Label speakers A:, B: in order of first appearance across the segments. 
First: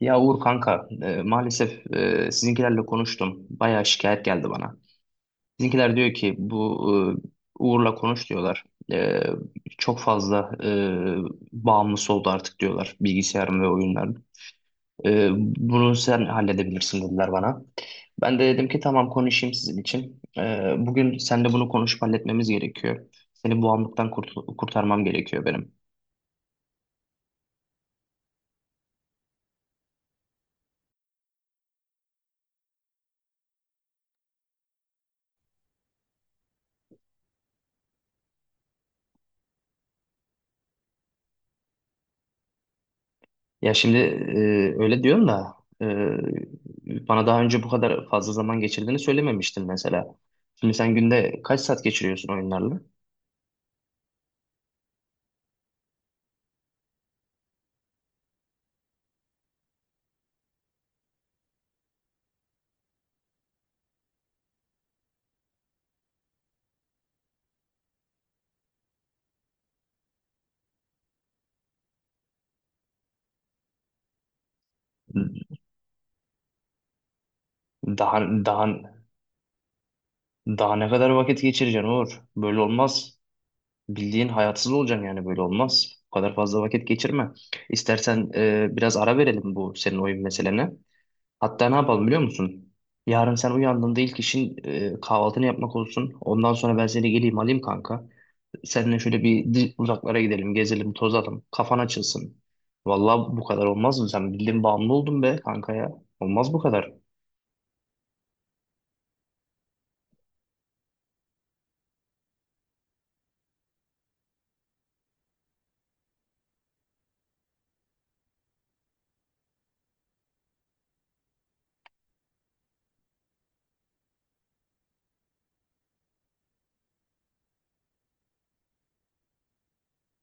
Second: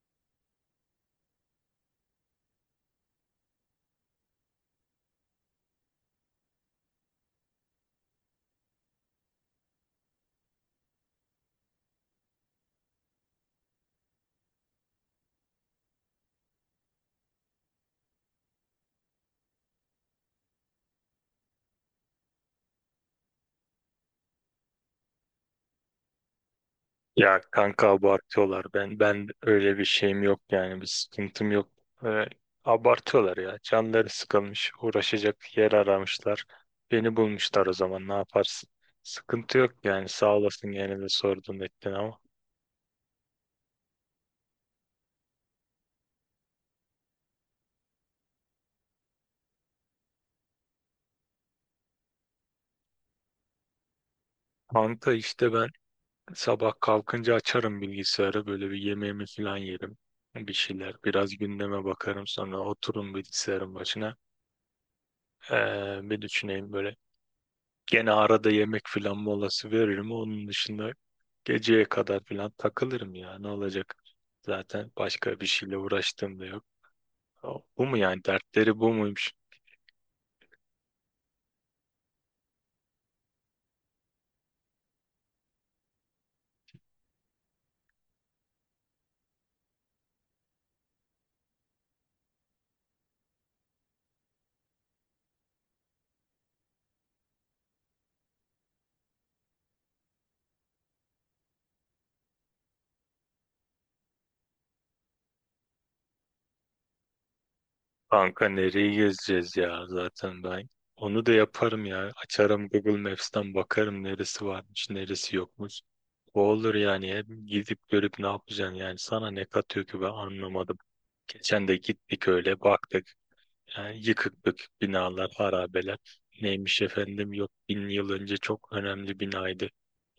A: Ya Uğur kanka, maalesef sizinkilerle konuştum. Bayağı şikayet geldi bana. Sizinkiler diyor ki bu Uğur'la konuş diyorlar. E, çok fazla bağımlısı oldu artık diyorlar bilgisayarım ve oyunların. E, bunu sen halledebilirsin dediler bana. Ben de dedim ki tamam konuşayım sizin için. Bugün seninle bunu konuşup halletmemiz gerekiyor. Seni bu bağımlılıktan kurtarmam gerekiyor benim.
B: Ya kanka abartıyorlar. Ben öyle bir şeyim yok yani bir sıkıntım yok. Ee, abartıyorlar ya. Canları sıkılmış, uğraşacak yer aramışlar. Beni bulmuşlar, o zaman ne yaparsın? Sıkıntı yok yani, sağ olasın gene de sordun ettin ama.
A: Ya şimdi öyle diyorum da e, bana daha önce bu kadar fazla zaman geçirdiğini söylememiştin mesela. Şimdi sen günde kaç saat geçiriyorsun oyunlarla?
B: Kanka işte ben sabah kalkınca açarım bilgisayarı, böyle bir yemeğimi falan yerim. Bir şeyler biraz gündeme bakarım, sonra oturum bilgisayarın başına. Bir düşüneyim böyle. Gene arada yemek filan molası veririm. Onun dışında geceye kadar filan takılırım ya. Ne olacak? Zaten başka bir şeyle uğraştığım da yok. Bu mu
A: Daha
B: yani?
A: daha
B: Dertleri bu muymuş?
A: daha ne kadar vakit geçireceksin Uğur? Böyle olmaz. Bildiğin hayatsız olacaksın yani böyle olmaz. Bu kadar fazla vakit geçirme. İstersen biraz ara verelim bu senin oyun meselene. Hatta ne yapalım biliyor musun? Yarın sen uyandığında ilk işin kahvaltını yapmak olsun. Ondan sonra ben seni geleyim alayım kanka. Seninle şöyle bir uzaklara gidelim, gezelim, tozalım. Kafan açılsın. Vallahi bu kadar olmaz mı? Sen bildiğin bağımlı oldun be kanka ya. Olmaz bu kadar.
B: Kanka nereyi gezeceğiz ya, zaten ben. Onu da yaparım ya. Açarım Google Maps'ten bakarım neresi varmış, neresi yokmuş. O olur yani. Hep gidip görüp ne yapacaksın yani. Sana ne katıyor ki, ben anlamadım. Geçen de gittik öyle baktık. Yani yıkık dökük binalar, harabeler. Neymiş efendim, yok 1000 yıl önce çok önemli binaydı.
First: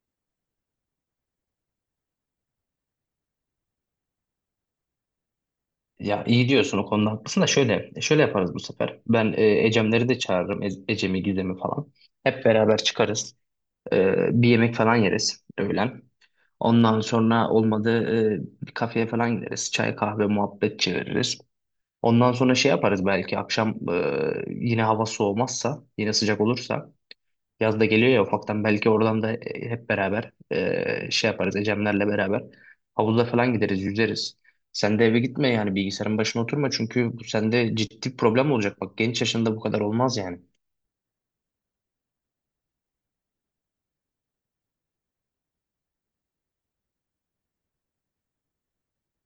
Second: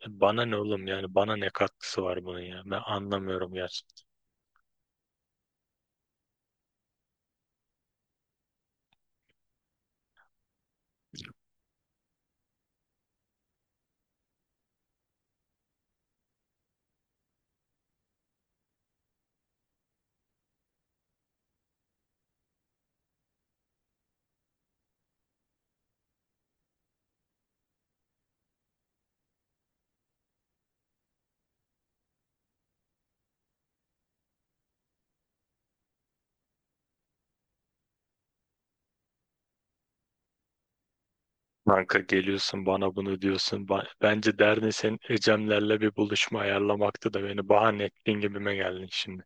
B: Bana ne oğlum yani, bana ne katkısı var bunun ya, ben anlamıyorum gerçekten.
A: Ya iyi diyorsun o konuda haklısın da şöyle şöyle yaparız bu sefer. Ben Ecemleri de çağırırım. Ecem'i, Gizem'i falan. Hep beraber çıkarız. Bir yemek falan yeriz öğlen. Ondan sonra olmadı bir kafeye falan gideriz. Çay, kahve, muhabbet çeviririz. Ondan sonra şey yaparız belki akşam yine hava soğumazsa, yine sıcak olursa. Yaz da geliyor ya ufaktan belki oradan da hep beraber şey yaparız Ecemlerle beraber, havuza falan gideriz yüzeriz. Sen de eve gitme yani bilgisayarın başına oturma çünkü bu sende ciddi bir problem olacak. Bak genç yaşında bu kadar olmaz yani.
B: Kanka geliyorsun bana bunu diyorsun. Bence derdin senin Ecemlerle bir buluşma ayarlamaktı da beni bahane ettiğin gibime geldin şimdi.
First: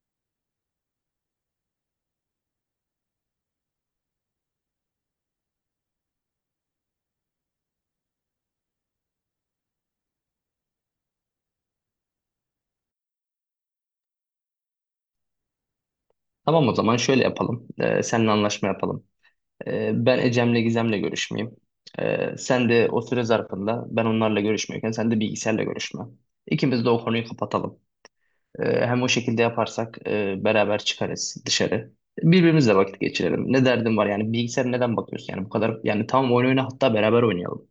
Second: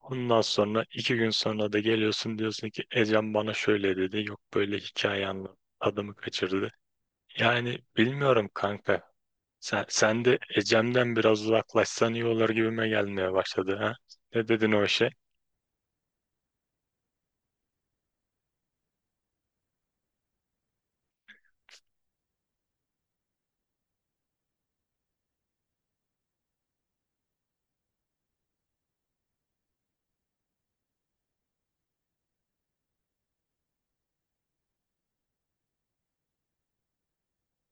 B: Ondan sonra iki gün sonra da geliyorsun diyorsun ki Ecem bana şöyle dedi, yok böyle hikaye anlattı, adımı kaçırdı. Yani bilmiyorum kanka, sen de Ecem'den biraz uzaklaşsan iyi olur gibime gelmeye başladı, ha? Ne dedin o işe?
A: Tamam o zaman şöyle yapalım. Seninle anlaşma yapalım. Ben Ecem'le Gizem'le görüşmeyeyim. Sen de o süre zarfında ben onlarla görüşmüyorken sen de bilgisayarla görüşme. İkimiz de o konuyu kapatalım. Hem o şekilde yaparsak beraber çıkarız dışarı. Birbirimizle vakit geçirelim. Ne derdim var yani bilgisayara neden bakıyorsun? Yani bu kadar yani tamam oyun oyna hatta beraber oynayalım.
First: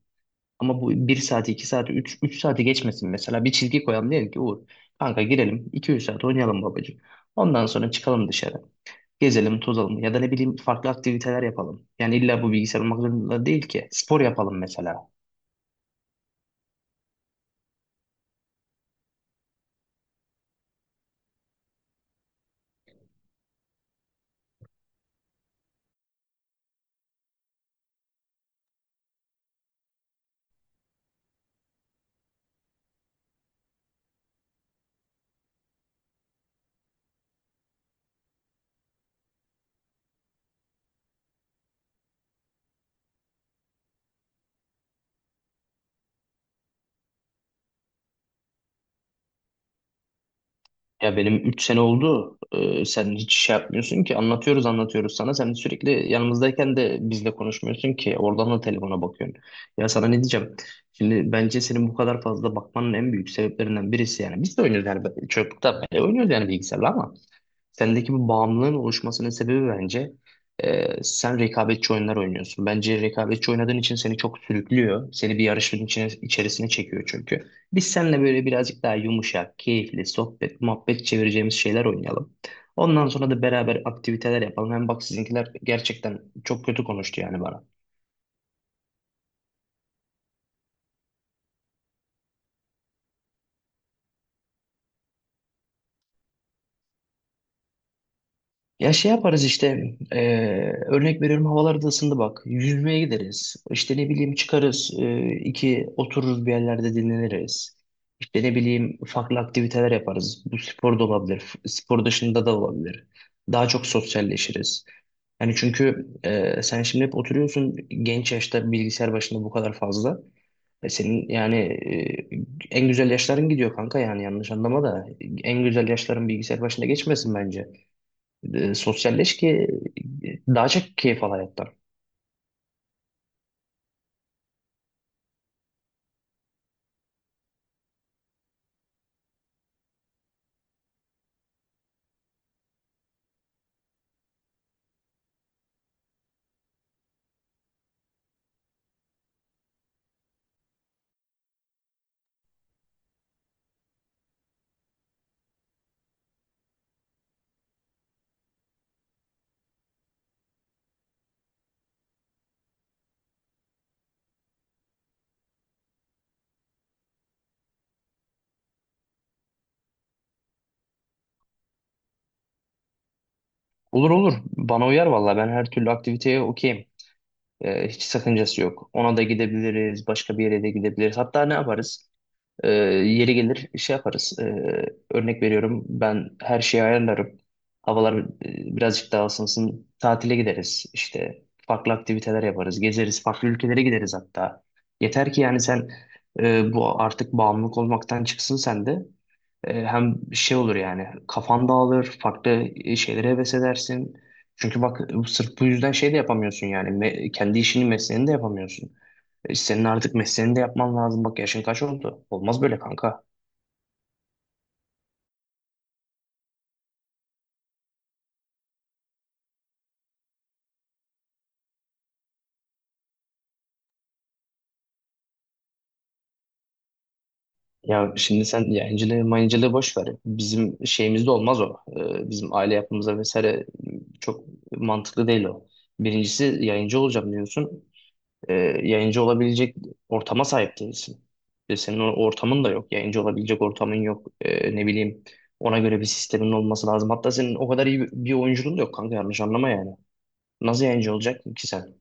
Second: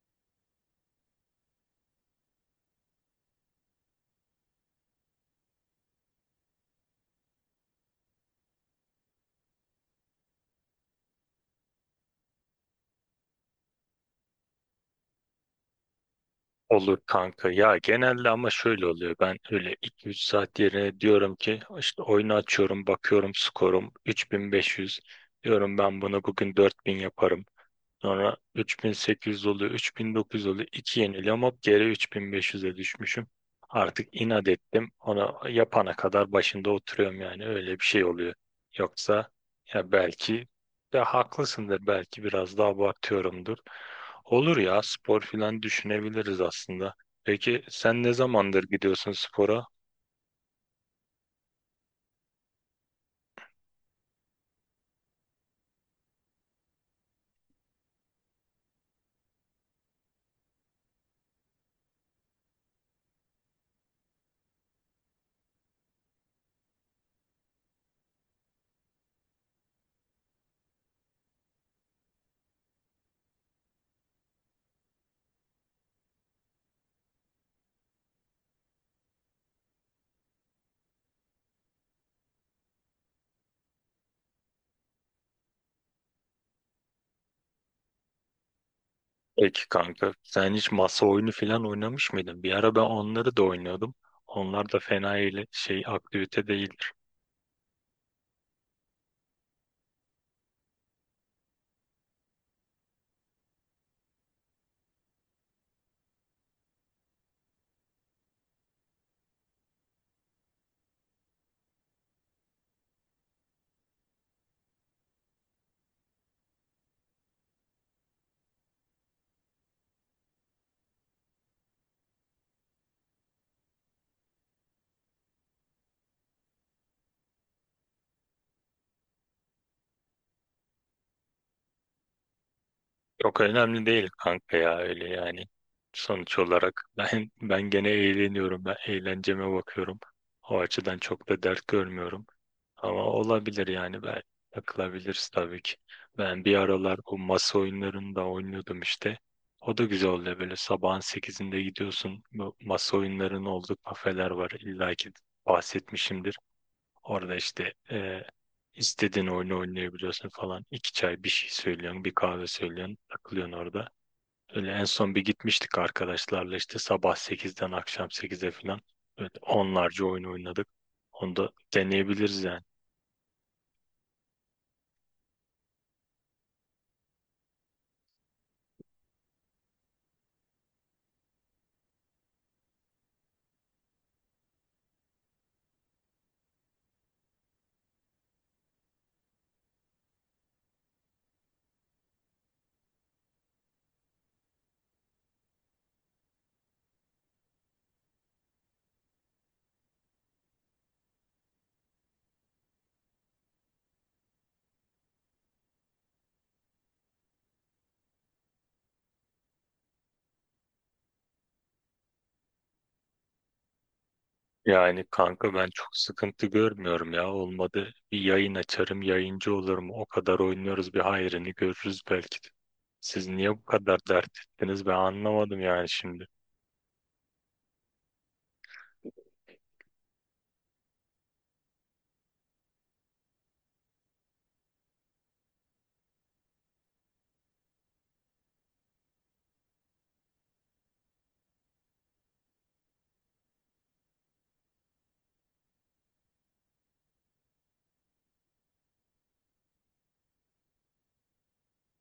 A: Ama bu bir saati 2 saati üç saati geçmesin mesela. Bir çizgi koyalım diyelim ki Uğur kanka girelim 2-3 saat oynayalım babacığım. Ondan sonra çıkalım dışarı. Gezelim, tozalım ya da ne bileyim farklı aktiviteler yapalım. Yani illa bu bilgisayar olmak zorunda değil ki. Spor yapalım mesela.
B: Olur kanka ya, genelde ama şöyle oluyor: ben öyle iki üç saat yerine diyorum ki işte oyunu açıyorum, bakıyorum skorum 3500, diyorum ben bunu bugün 4000 yaparım. Sonra 3800 oluyor, 3900 oluyor. İki yeniliyorum, hop geri 3500'e düşmüşüm. Artık inat ettim. Onu yapana kadar başında oturuyorum, yani öyle bir şey oluyor. Yoksa ya belki, ya haklısındır, belki biraz daha abartıyorumdur. Olur ya, spor filan düşünebiliriz aslında. Peki sen ne zamandır gidiyorsun spora?
A: Ya benim 3 sene oldu. Sen hiç şey yapmıyorsun ki. Anlatıyoruz anlatıyoruz sana. Sen sürekli yanımızdayken de bizle konuşmuyorsun ki. Oradan da telefona bakıyorsun. Ya sana ne diyeceğim? Şimdi bence senin bu kadar fazla bakmanın en büyük sebeplerinden birisi yani. Biz de oynuyoruz yani. Çocukluktan beri oynuyoruz yani bilgisayarla ama. Sendeki bu bağımlılığın oluşmasının sebebi bence sen rekabetçi oyunlar oynuyorsun. Bence rekabetçi oynadığın için seni çok sürüklüyor. Seni bir yarışın içine, içerisine çekiyor çünkü. Biz seninle böyle birazcık daha yumuşak, keyifli, sohbet, muhabbet çevireceğimiz şeyler oynayalım. Ondan sonra da beraber aktiviteler yapalım. Hem bak sizinkiler gerçekten çok kötü konuştu yani bana.
B: Peki kanka, sen hiç masa oyunu filan oynamış mıydın? Bir ara ben onları da oynuyordum. Onlar da fena şey, aktivite değil.
A: Ya şey yaparız işte örnek veriyorum havalar da ısındı bak yüzmeye gideriz işte ne bileyim çıkarız iki otururuz bir yerlerde dinleniriz. İşte ne bileyim farklı aktiviteler yaparız. Bu spor da olabilir. Spor dışında da olabilir. Daha çok sosyalleşiriz. Yani çünkü sen şimdi hep oturuyorsun genç yaşta bilgisayar başında bu kadar fazla. E senin yani en güzel yaşların gidiyor kanka yani yanlış anlama da en güzel yaşların bilgisayar başında geçmesin bence. Sosyalleş ki daha çok keyif al hayattan.
B: Yok önemli değil kanka ya, öyle yani. Sonuç olarak ben gene eğleniyorum. Ben eğlenceme bakıyorum. O açıdan çok da dert görmüyorum. Ama olabilir yani, ben takılabiliriz tabii ki. Ben bir aralar bu masa oyunlarını da oynuyordum işte. O da güzel oluyor, böyle sabahın 8'inde gidiyorsun. Bu masa oyunlarının olduğu kafeler var. İlla ki bahsetmişimdir. Orada işte istediğin oyunu oynayabiliyorsun falan. İki çay bir şey söylüyorsun, bir kahve söylüyorsun, takılıyorsun orada. Öyle en son bir gitmiştik arkadaşlarla, işte sabah 8'den akşam 8'e falan. Böyle onlarca oyun oynadık. Onu da deneyebiliriz yani.
A: Olur olur bana uyar valla ben her türlü aktiviteye okeyim. Hiç sakıncası yok. Ona da gidebiliriz, başka bir yere de gidebiliriz. Hatta ne yaparız? Yeri gelir şey yaparız. Örnek veriyorum ben her şeyi ayarlarım. Havalar birazcık daha ısınsın. Tatile gideriz. İşte farklı aktiviteler yaparız. Gezeriz. Farklı ülkelere gideriz hatta. Yeter ki yani sen bu artık bağımlılık olmaktan çıksın sen de. Hem şey olur yani kafan dağılır, farklı şeylere heves edersin. Çünkü bak sırf bu yüzden şey de yapamıyorsun yani kendi işini mesleğini de yapamıyorsun. Senin artık mesleğini de yapman lazım. Bak yaşın kaç oldu? Olmaz böyle kanka.
B: Yani kanka, ben çok sıkıntı görmüyorum ya. Olmadı bir yayın açarım, yayıncı olurum. O kadar oynuyoruz, bir hayrını görürüz belki de. Siz niye bu kadar dert ettiniz, ben anlamadım yani şimdi.
A: Ya şimdi sen yayıncılığı mayıncılığı boş ver. Bizim şeyimizde olmaz o. Bizim aile yapımıza vesaire çok mantıklı değil o. Birincisi yayıncı olacağım diyorsun. e, yayıncı olabilecek ortama sahip değilsin. Ve senin o ortamın da yok. Yayıncı olabilecek ortamın yok. Ne bileyim ona göre bir sistemin olması lazım. Hatta senin o kadar iyi bir oyunculuğun da yok kanka yanlış anlama yani. Nasıl yayıncı olacak ki sen?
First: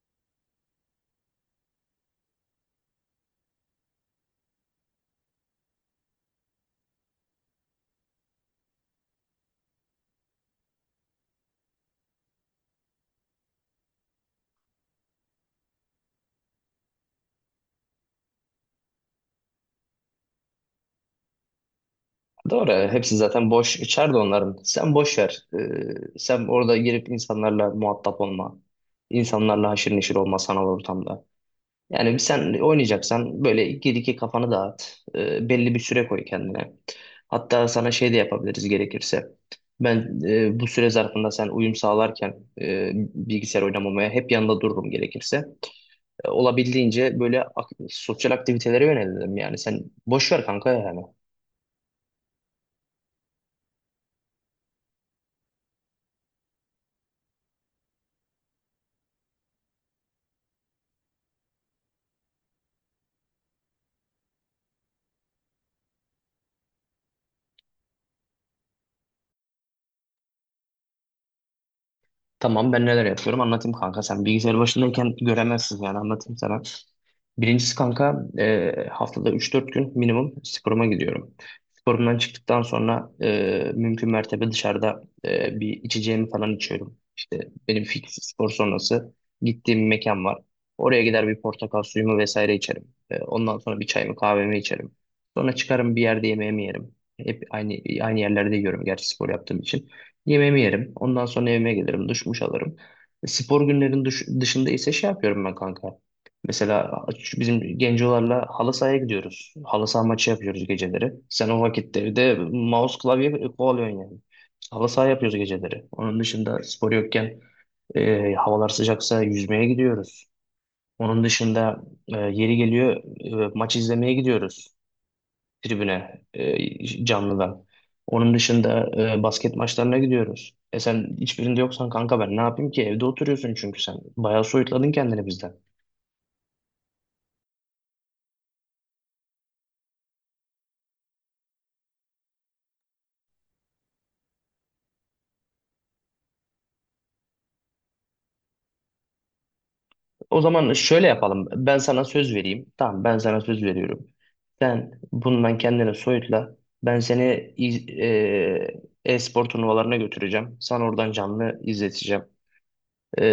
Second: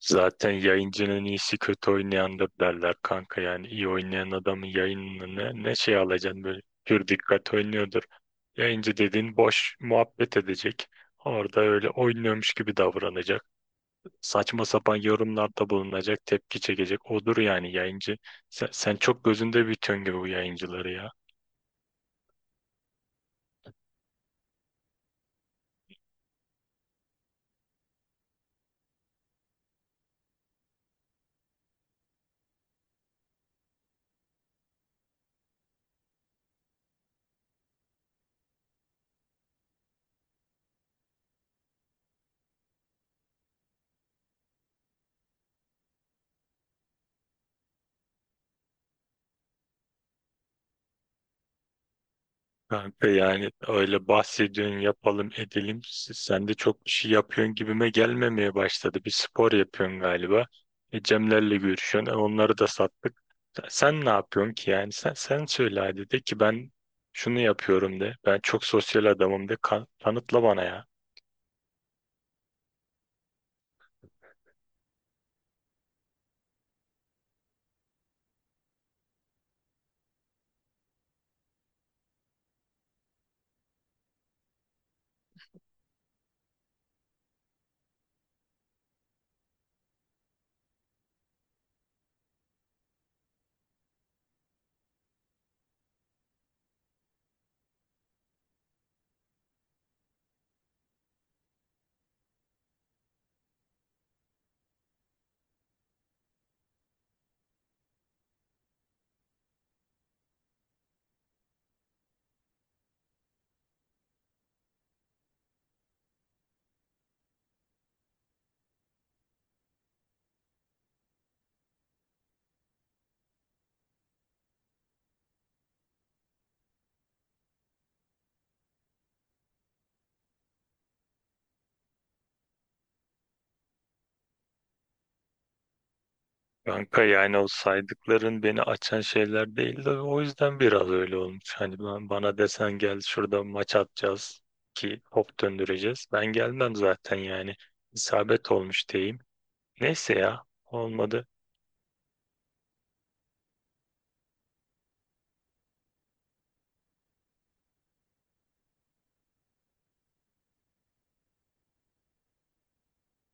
B: Zaten yayıncının iyisi kötü oynayandır derler kanka, yani iyi oynayan adamın yayınını ne, ne şey alacaksın, böyle pür dikkat oynuyordur. Yayıncı dediğin boş muhabbet edecek. Orada öyle oynuyormuş gibi davranacak. Saçma sapan yorumlarda bulunacak, tepki çekecek. Odur yani yayıncı. Sen çok gözünde büyütüyorsun gibi bu yayıncıları ya.
A: Doğru. Hepsi zaten boş içeride onların. Sen boş ver. Sen orada girip insanlarla muhatap olma. İnsanlarla haşır neşir olma sanal ortamda. Yani sen oynayacaksan böyle gir iki kafanı dağıt. Belli bir süre koy kendine. Hatta sana şey de yapabiliriz gerekirse. Ben bu süre zarfında sen uyum sağlarken bilgisayar oynamamaya hep yanında dururum gerekirse. Olabildiğince böyle sosyal aktivitelere yönelirim yani. Sen boş ver kanka yani.
B: Kanka yani öyle bahsediyorsun, yapalım edelim. Sen de çok bir şey yapıyorsun gibime gelmemeye başladı. Bir spor yapıyorsun galiba. E, Cemlerle görüşüyorsun. E, onları da sattık. Sen ne yapıyorsun ki yani? Sen söyle hadi, de ki ben şunu yapıyorum de. Ben çok sosyal adamım de. Kanıtla bana ya.
A: Tamam ben neler yapıyorum anlatayım kanka. Sen bilgisayar başındayken göremezsin yani anlatayım sana. Birincisi kanka haftada 3-4 gün minimum sporuma gidiyorum. Sporumdan çıktıktan sonra mümkün mertebe dışarıda bir içeceğimi falan içiyorum. İşte benim fix spor sonrası gittiğim bir mekan var. Oraya gider bir portakal suyumu vesaire içerim. Ondan sonra bir çayımı kahvemi içerim. Sonra çıkarım bir yerde yemeğimi yerim. Hep aynı yerlerde yiyorum gerçi spor yaptığım için. Yemeğimi yerim. Ondan sonra evime gelirim. Duş muş alırım. Spor günlerin dışında ise şey yapıyorum ben kanka. Mesela şu bizim gencolarla halı sahaya gidiyoruz. Halı saha maçı yapıyoruz geceleri. Sen o vakitte evde mouse klavye kovalıyorsun yani. Halı saha yapıyoruz geceleri. Onun dışında spor yokken havalar sıcaksa yüzmeye gidiyoruz. Onun dışında yeri geliyor maç izlemeye gidiyoruz tribüne canlıdan. Onun dışında basket maçlarına gidiyoruz. E sen hiçbirinde yoksan kanka ben ne yapayım ki? Evde oturuyorsun çünkü sen. Bayağı soyutladın kendini bizden.
B: Kanka yani o saydıkların beni açan şeyler değil, de o yüzden biraz öyle olmuş. Hani ben, bana desen gel şurada maç atacağız ki hop döndüreceğiz. Ben gelmem zaten yani. İsabet olmuş diyeyim. Neyse
A: O
B: ya,
A: zaman şöyle
B: olmadı.
A: yapalım. Ben sana söz vereyim. Tamam ben sana söz veriyorum. Sen bundan kendini soyutla. Ben seni e-spor turnuvalarına götüreceğim. Sana oradan canlı izleteceğim. e,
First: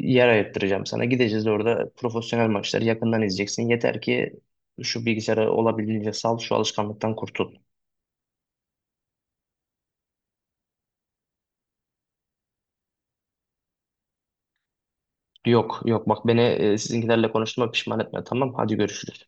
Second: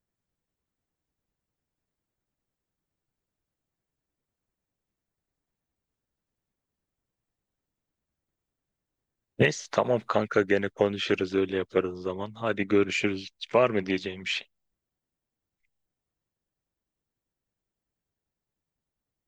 A: yer ayırttıracağım sana. Gideceğiz orada profesyonel maçları yakından izleyeceksin. Yeter ki şu bilgisayarı olabildiğince sal, şu alışkanlıktan kurtul.
B: Neyse tamam kanka, gene konuşuruz, öyle yaparız o zaman. Hadi görüşürüz. Var mı diyeceğim bir şey?
A: Yok yok bak beni sizinkilerle konuştuğuma pişman etme tamam. Hadi görüşürüz.